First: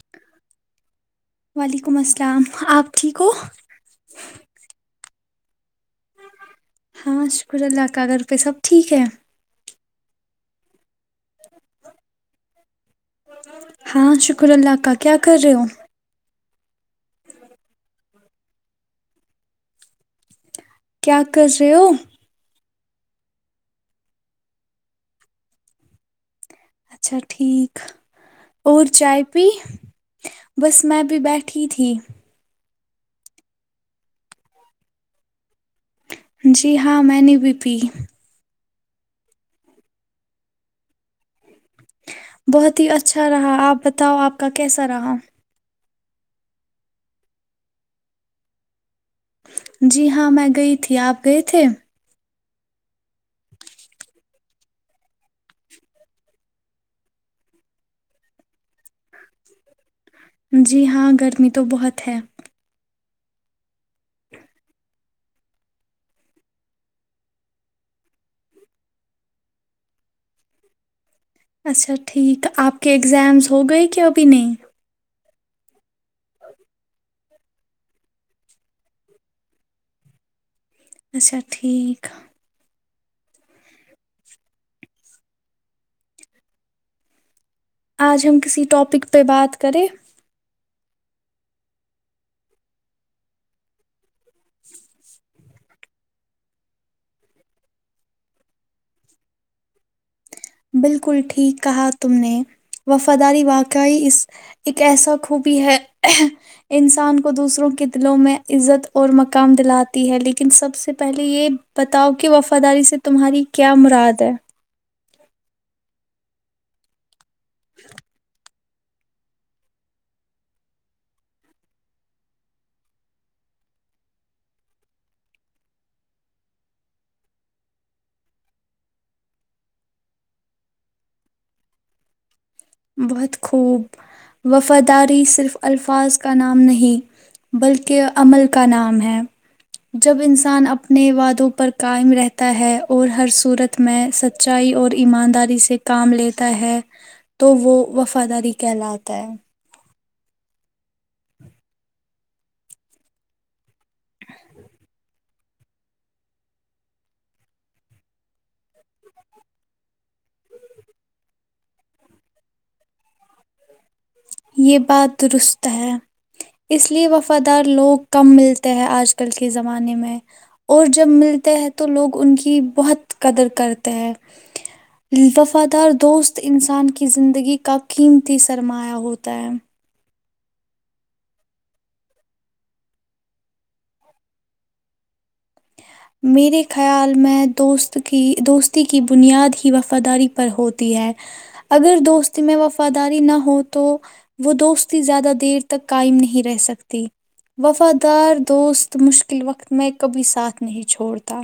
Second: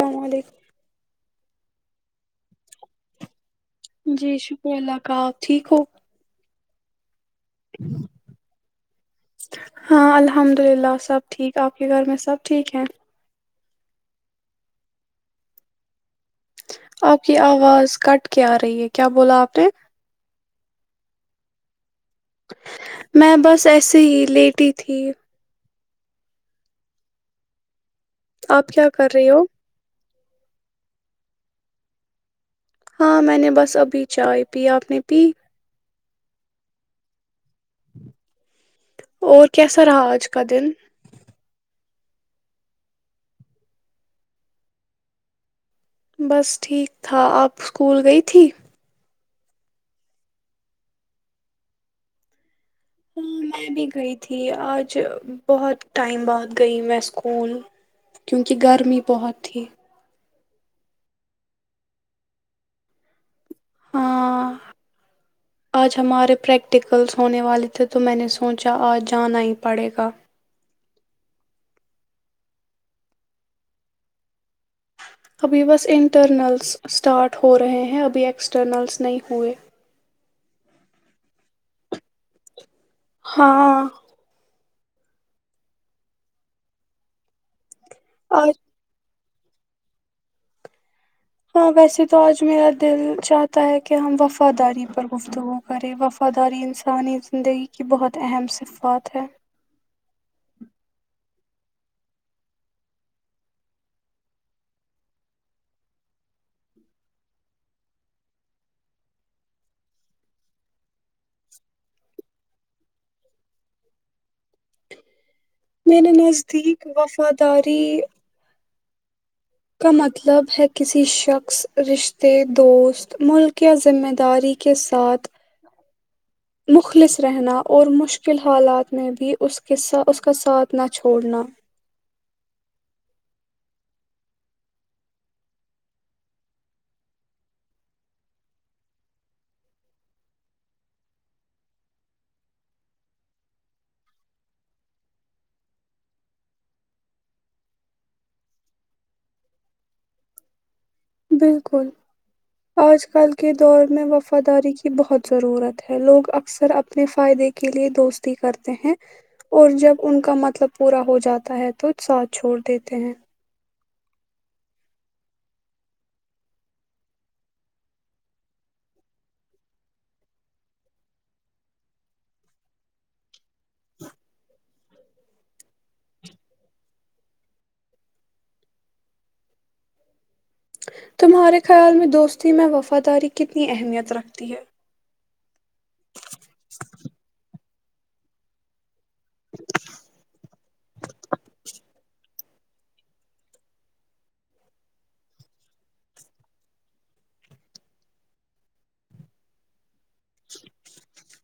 السلام علیکم وعلیکم السلام آپ ٹھیک ہو جی شکر اللہ آپ ٹھیک ہو ہاں شکر شکر اللہ کا گھر پہ سب ٹھیک ہے ہاں الحمد للہ سب ٹھیک آپ کے گھر میں سب ٹھیک ہیں ہاں شکر اللہ کا کیا کر رہے ہو آپ کی آواز کٹ کے آ رہی ہے کیا بولا آپ نے کیا کر رہے ہو میں بس ایسے ہی لیٹی تھی اچھا ٹھیک آپ اور کیا کر چائے رہی ہو پی بس میں بھی بیٹھی ہی تھی ہاں میں نے بس ابھی چائے پی آپ نے پی جی ہاں میں نے بھی پی اور کیسا رہا آج کا دن بہت ہی اچھا رہا آپ بتاؤ آپ کا کیسا رہا بس ٹھیک تھا آپ اسکول گئی تھی جی ہاں میں گئی تھی آپ گئے تھے ہاں میں بھی گئی تھی آج بہت ٹائم بعد گئی میں اسکول کیونکہ گرمی بہت تھی جی ہاں گرمی تو بہت ہے ہاں آج ہمارے پریکٹیکلس ہونے والے تھے تو میں نے سوچا آج جانا ہی پڑے گا اچھا ٹھیک آپ کے اگزامس ہو گئے کہ ابھی نہیں ابھی بس انٹرنلس اسٹارٹ ہو رہے ہیں ابھی ایکسٹرنلس نہیں ہوئے اچھا ٹھیک ہے ہاں [unintelligible] آج ہم کسی ٹاپک پ پہ بات کریں ہاں ویسے تو آج میرا دل چاہتا ہے کہ ہم وفا وفاداری پر گفتگو وفاداری انسانی زندگی کی بہت اہم صفات ہے بالکل ٹھیک کہا تم نے وفاداری واقعی اس ایک ایسا خوبی ہے انسان کو دوسروں کے دلوں میں عزت اور مقام دلاتی ہے لیکن سب سے پہلے یہ بتاؤ کہ وفاداری سے تمہاری کیا مراد ہے میرے نزدیک وف ماداری [inaudible] [unintelligible] بہت خوب وفاداری صرف الفاظ کا نام نہیں بلکہ عمل کا نام ہے جب انسان اپنے وادوں پر قائم رہتا ہے اور ہر صورت میں سچائی اور ایمانداری سے کام لیتا ہے تو وہ وفاداری کہلاتا ہے بالکل آج کل کے دور میں وفاداری کی بہت ضرورت ہے لوگ اکثر اپنے فائدے کے لیے دوستی کرتے ہیں اور جب ان کا مطلب پورا ہو جاتا ہے تو ساتھ چھوڑ دیتے ہیں یہ بات درست ہے اس لیے وفادار لوگ کم ملتے ہیں آج کل کے زمانے میں اور جب ملتے ہیں تو لوگ ان کی بہت قدر کرتے ہیں وفادار دوست انسان کی زندگی کا قیمتی سر سرمایا ہوتا ہے تمہارے خیال میں دوستی میں وفاداری کتنی اہمیت رکھتی ہے تو کہ دوستی کی بنیاد ہی وفاداری پر ہوتی ہے اگر دوست میں وفاداری نہ ہو تو وہ دوستی زیادہ دیر تک قائم نہیں رہ سکتی وفادار دوست مشکل وقت میں کبھی ساتھ نہیں چھوڑتا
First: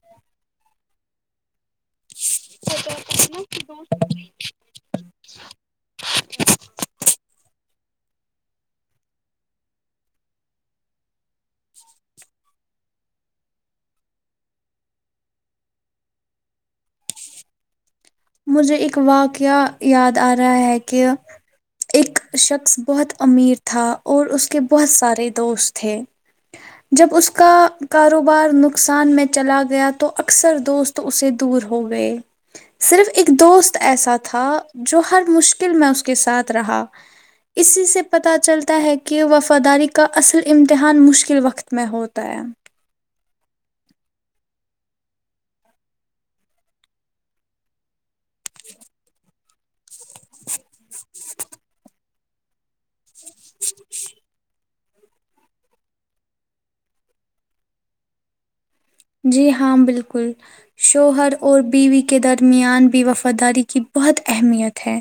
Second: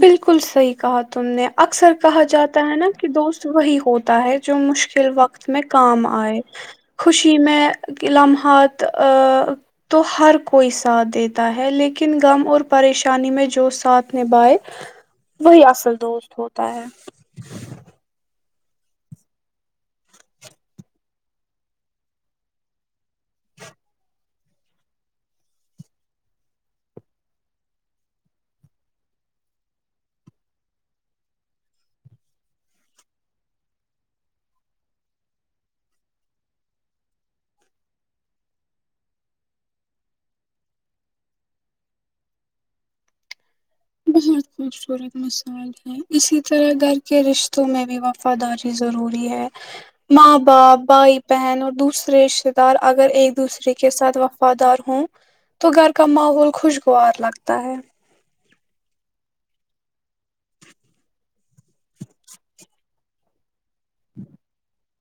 بالکل صحیح کہات تم نے اکثر کہا جاتا ہے نا کہ دوست وہی ہوتا ہے جو مشکل وقت میں کام آئے خوشی میں کہ لمحات تو ہر کوئی ساتھ دیتا ہے لیکن غم اور پریشانی میں جو ساتھ نبھائے وہی اصل دوست ہوتا ہے مجھے ایک واقعہ یاد آ رہا ہے کہ ایک شخص بہت امیر تھا اور اس کے بہت سارے دوست تھے جب اس کا کاروبار نقصان میں چلا گیا تو اکثر دوست اسے دور ہو گئے صرف اک دوست ایسا تھا جو ہر مشکل میں اس کے ساتھ رہا اسی سے پتہ چلتا ہے کہ وفاداری کا اصل امتحان مشکل وقت میں ہوتا ہے بہت خوبصورت مثال ہے اسی طرح گھر کے رشتوں میں بھی وفاداری ضروری ہے ماں باپ بھائی بہن اور دوسرے رشتہ دار اگر ایک دوسرے کے ساتھ وفادار ہوں تو گھر کا ماحول خوشگوار لگتا ہے جی ہاں بالکل شوہر اور بیوی کے درمیان بھی وفاداری کی بہت اہمیت ہے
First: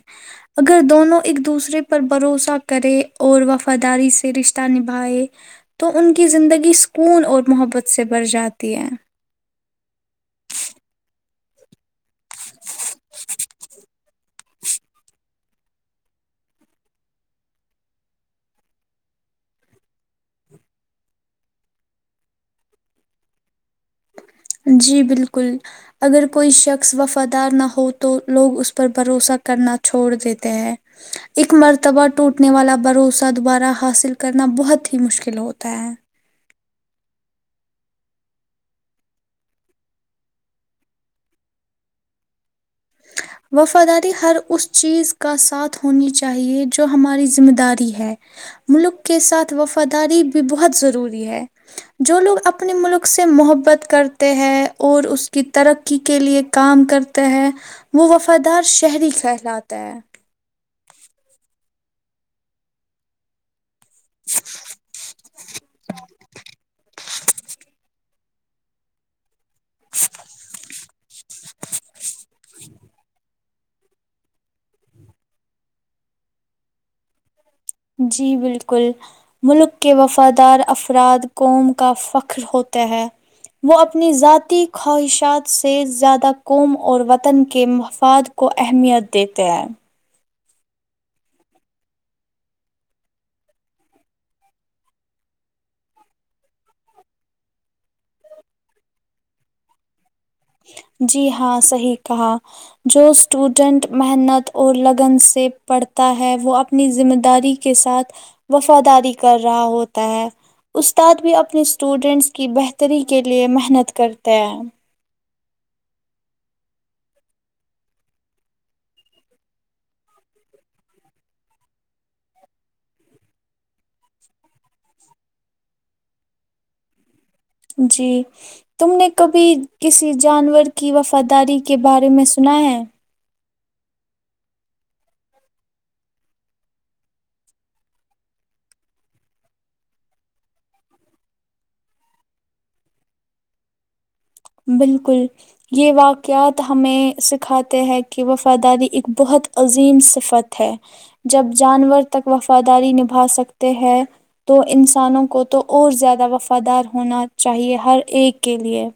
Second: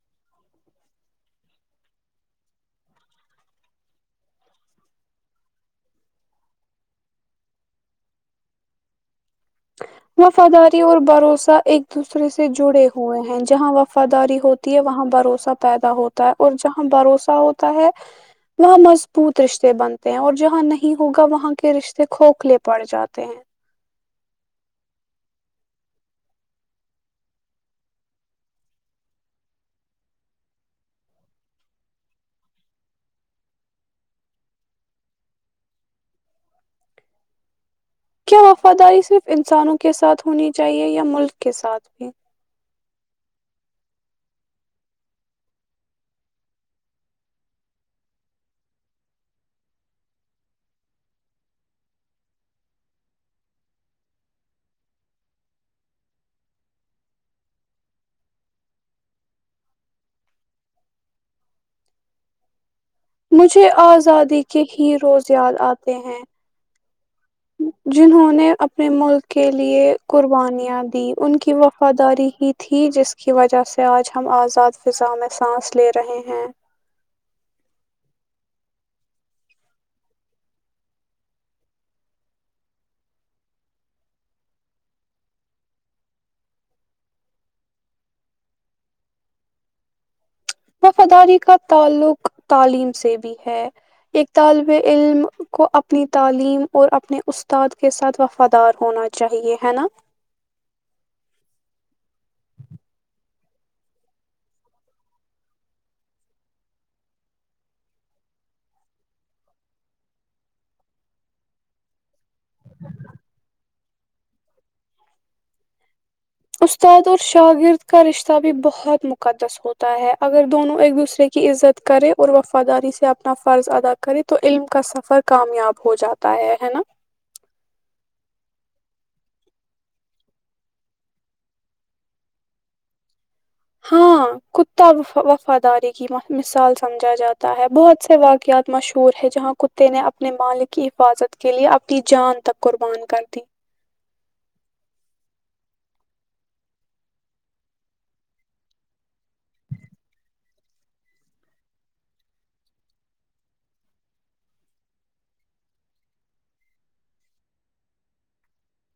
اگر دونوں ایک دوسرے پر بھروسہ کرے اور وفاداری سے رشتہ نبھائے تو ان کی زندگی سکون اور محبت سے بر جاتی د ہیں وفاداری اور بھروسہ ایک دوسرے سے جڑے ہوئے ہیں جہاں وفاداری ہوتی ہے وہاں بھروسہ پیدا ہوتا ہے اور جہاں بھروسہ ہوتا ہے وہاں مضبوط رشتے بنتے ہیں اور جہاں نہیں ہوگا وہاں کے رشتے کھوکھلے پڑ جاتے ہیں جی بالکل اگر کوئی شخص وفادار نہ ہو تو لوگ اس پر بھروسہ کرنا چھوڑ دیتے ہیں اک مرتبہ ٹوٹنے والا بھروسہ دوبارہ حاصل کرنا بہت ہی مشکل ہوتا ہے کیا وفاداری صرف انسانوں کے ساتھ ہونی چاہیئے یا ملک کے ساتھ بھی وفاداری ہر اس چیز کا ساتھ ہونی چاہیے جو ہماری ذمہ داری ہے ملک کے ساتھ وفاداری بھی بہت ضروری ہے جو لوگ اپنے ملک سے محبت کرتے ہیں اور اس کی ترقی کے لیے کام کرتے ہیں وہ وفادار شہری کہلاتا ہے مجھے ا آزادی کے ہی روز یاد آتے ہیں جنہوں نے نے اپنے ملک کے لیے قربانیاں دی ان کی وفاداری ہی تھی جس کی کی وجہ سے آج ہم آزاد فضا میں سانس لے رہے ہیں جی بالکل ملک کے وفادار افراد قوم کا فخر ہوتا ہے وہ اپنی ذاتی خواہشات سے زیادہ قوم اور وطن کے مفاد کو اہمیت دیتے ہیں وفاداری کا تعلق تعلیم سے بھی ہے ایک طالب علم کو اپنی تعلیم اور اپنے استاد کے ساتھ وفادار ہونا چاہیے ہے نا جی ہاں صحیح کہا جو اسٹوڈینٹ محنت اور لگن سے پڑھتا ہے وہ اپنی ذمہ داری کے ساتھ وفاداری کر رہا ہوتا ہے استاد بھی اپنی اسٹوڈینٹس کی بہتری کے لیے محنت کر [unintelligible] [unintelligible] جی تم نے کبھی کسی جانور کی وفاداری کے بارے میں سنا ہے ہاں کتا وفاداری کی مثال سمجھا جاتا ہے بہت سے واقعات مشہور ہے جہاں کتے نے اپنے مالک کی حفاظت کے لیئے اپنی جان تک قربان کرد بالکل یہ واقعات ہمیں سکھاتے ہے کہ وفاداری ایک بہت عظیم صفت ہے جب جانور تک وفاداری نبھا سکتے ہیں تو انسانوں کو تو اور زیادہ وفادار ہونا چاہیے ہر ایک کے لئے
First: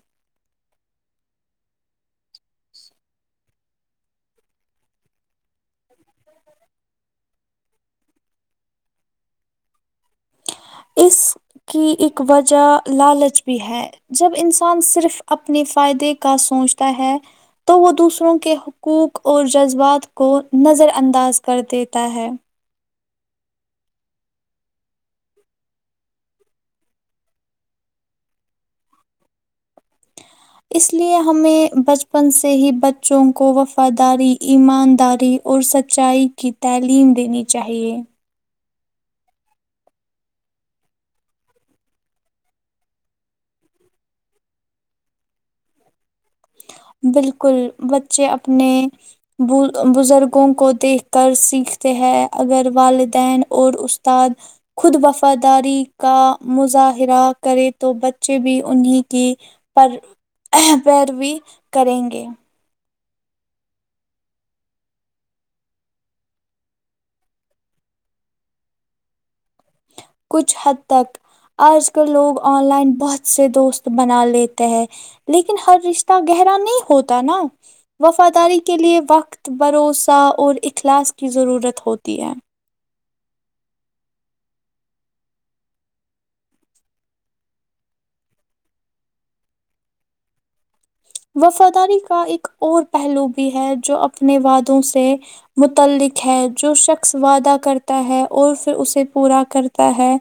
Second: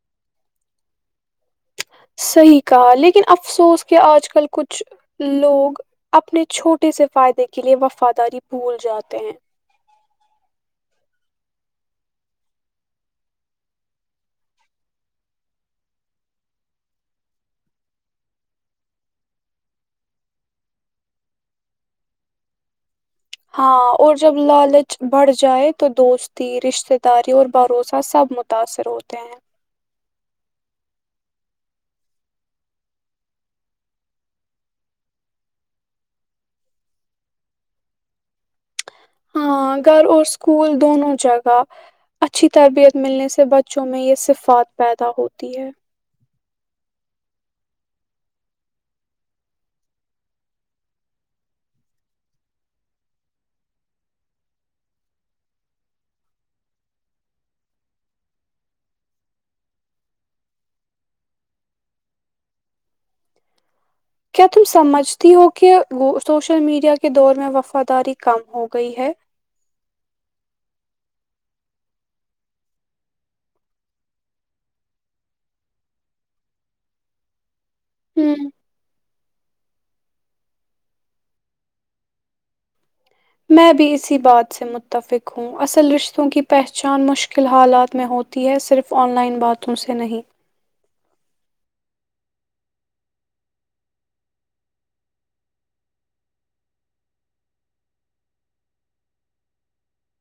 صحیح کہا لیکن افسوس کہ آج کل کچھ لوگ اپنے چھوٹے سے فائدے کےلئے وفاداری بھول جاتے ہیں اس کی ایک وجہ لالچ بھی ہے جب انسان صرف اپنے فائدے کا سوچتا ہے تو وہ دوسروں کے حقوق اور جذبات کو نظر انداز کر دیتا ہے ہاں اور جب لالچ بڑھ جائے تو دوستی رشتہ داری اور بھروسہ سب متاثر ہوتے ہیں اس لیے ہمیں بچپن سے ہی بچوں کو وفاداری ایمانداری اور سچائی کی تعلیم دینی چاہیے ہاں گھر اور اسکول دونوں جگہ اچھی تربیت ملنے سے بچوں میں یہ صفات پیدا ہوتی ہے بالکل بچے اپنے بزرگوں کو دیکھ کر سیکھتے ہیں اگر والدین اور استاد خود وفاداری کا مظاہرہ کرے تو بچے بھی انہیں کی پر پیروی کریں گے کیا تم سمجھتی ہو کہ سوشل میڈیا کے دور میں وفاداری کم ہو گئی ہے کچھ حد تک آج کل لوگ آن لائن بہت سے دوست بنا لیتے ہیں لیکن ہر رشتہ گہرا نہیں ہوتا نا ہ وفاداری کے لیئے وقت بھروسہ اور اخلاص کی ضرورت ہوتی ہے میں بھی اسی بات سے متفق ہوں اصل رشتوں کی پہچان مشکل حالات میں ہوتی ہے صرف آن لائن باتوں سے نہیں وفاداری کا ایک اور پہلو بھی ہے جو اپنے وعادوں سے متعلق ہے جو شخص وعدہ کرتا ہے اور پھر اسے پورا کرتا ہے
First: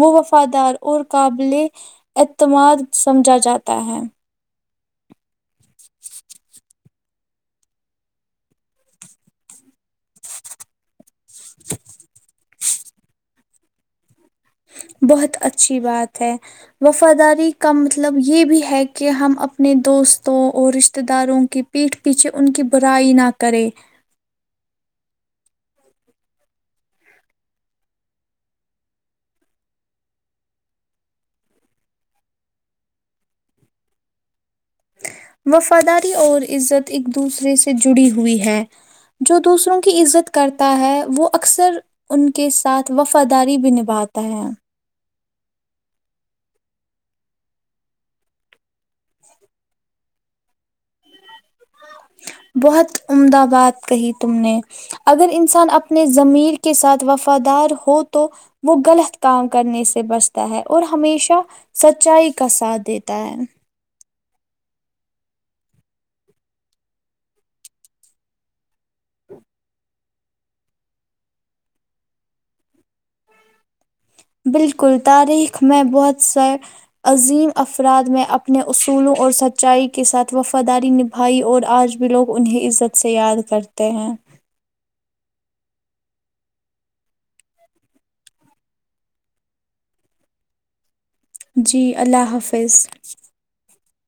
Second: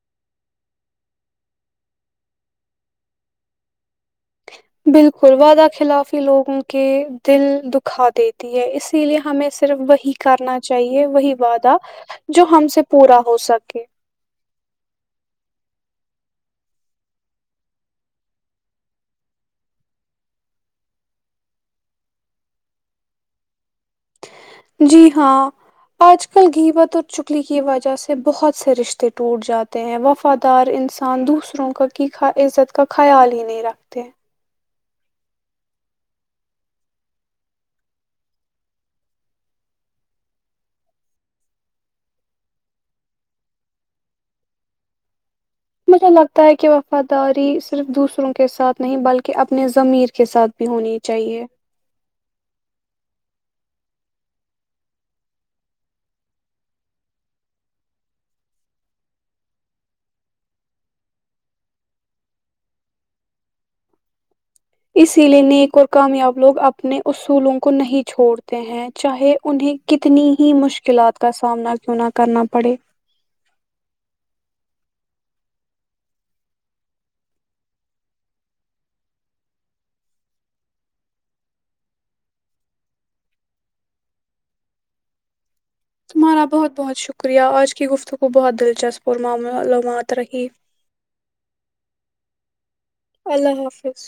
وہ وفادار اور قابل اعتماد سمجھا جاتا ہے بالکل وعدہ خلافی لوگوں کے دل دکھا دیتی ہے اسی لیے ہمیں صرف وہی کرنا چاہیے وہی وعدہ جو ہم سے پورا ہو سکتا بہت اچھی بات ہے وفاداری کا مطلب یہ بھی ہے کہ ہم اپنے دوستوں اور رشتہ داروں کے پیٹھ پیچھے ان کی برائی نہ کریں جی ہاں آج کل گھیبت اور چکلی کی وجہ سے بہت سے رشتے ٹوٹ جاتے ہیں وفادار انسان دوسروں کا کی عزت کا خیال ہی نہیں رکھتے وفاداری اور عزت ایک دوسرے سے جڑی ہوئی ہے جو دوسروں کی عزت کرتا ہے وہ اکثر ان کے ساتھ وفاداری بھی نبھاتا ہے مجھے لگتا ہے کہ وفاداری صرف دوسروں کے ساتھ نہیں بلکہ اپنے میر [unintelligible] بہت امد باد کہی تم نے اگر انسان اپنے ضمیر کے ساتھ وفادار ہو تو وہ غلط کام کرنے سے بچتا ہے اور ہمیشہ سچائی کا ساتھ دیتا ہے اسی لیئے نیک اور کامیاب لوگ اپنے اصولوں کو نہیں چھوڑتے ہیں چاہے انہیں کتنی ہی مشکلات کا سامنا کیوں نہ کرنا پڑے بالکل تعریف میں بہت عظیم افراد میں اپنے اصولوں اور سچائی کے ساتھ وفاداری نبھائی اور آج بھی لوگ انہیں عزت سے یاد کرتے ہیں تمہارا بہت بہت شکریہ آج کی گفتگ کو بہت دلچسپ اور معلومات رہی جی اللہ حافظ اللہ حافظ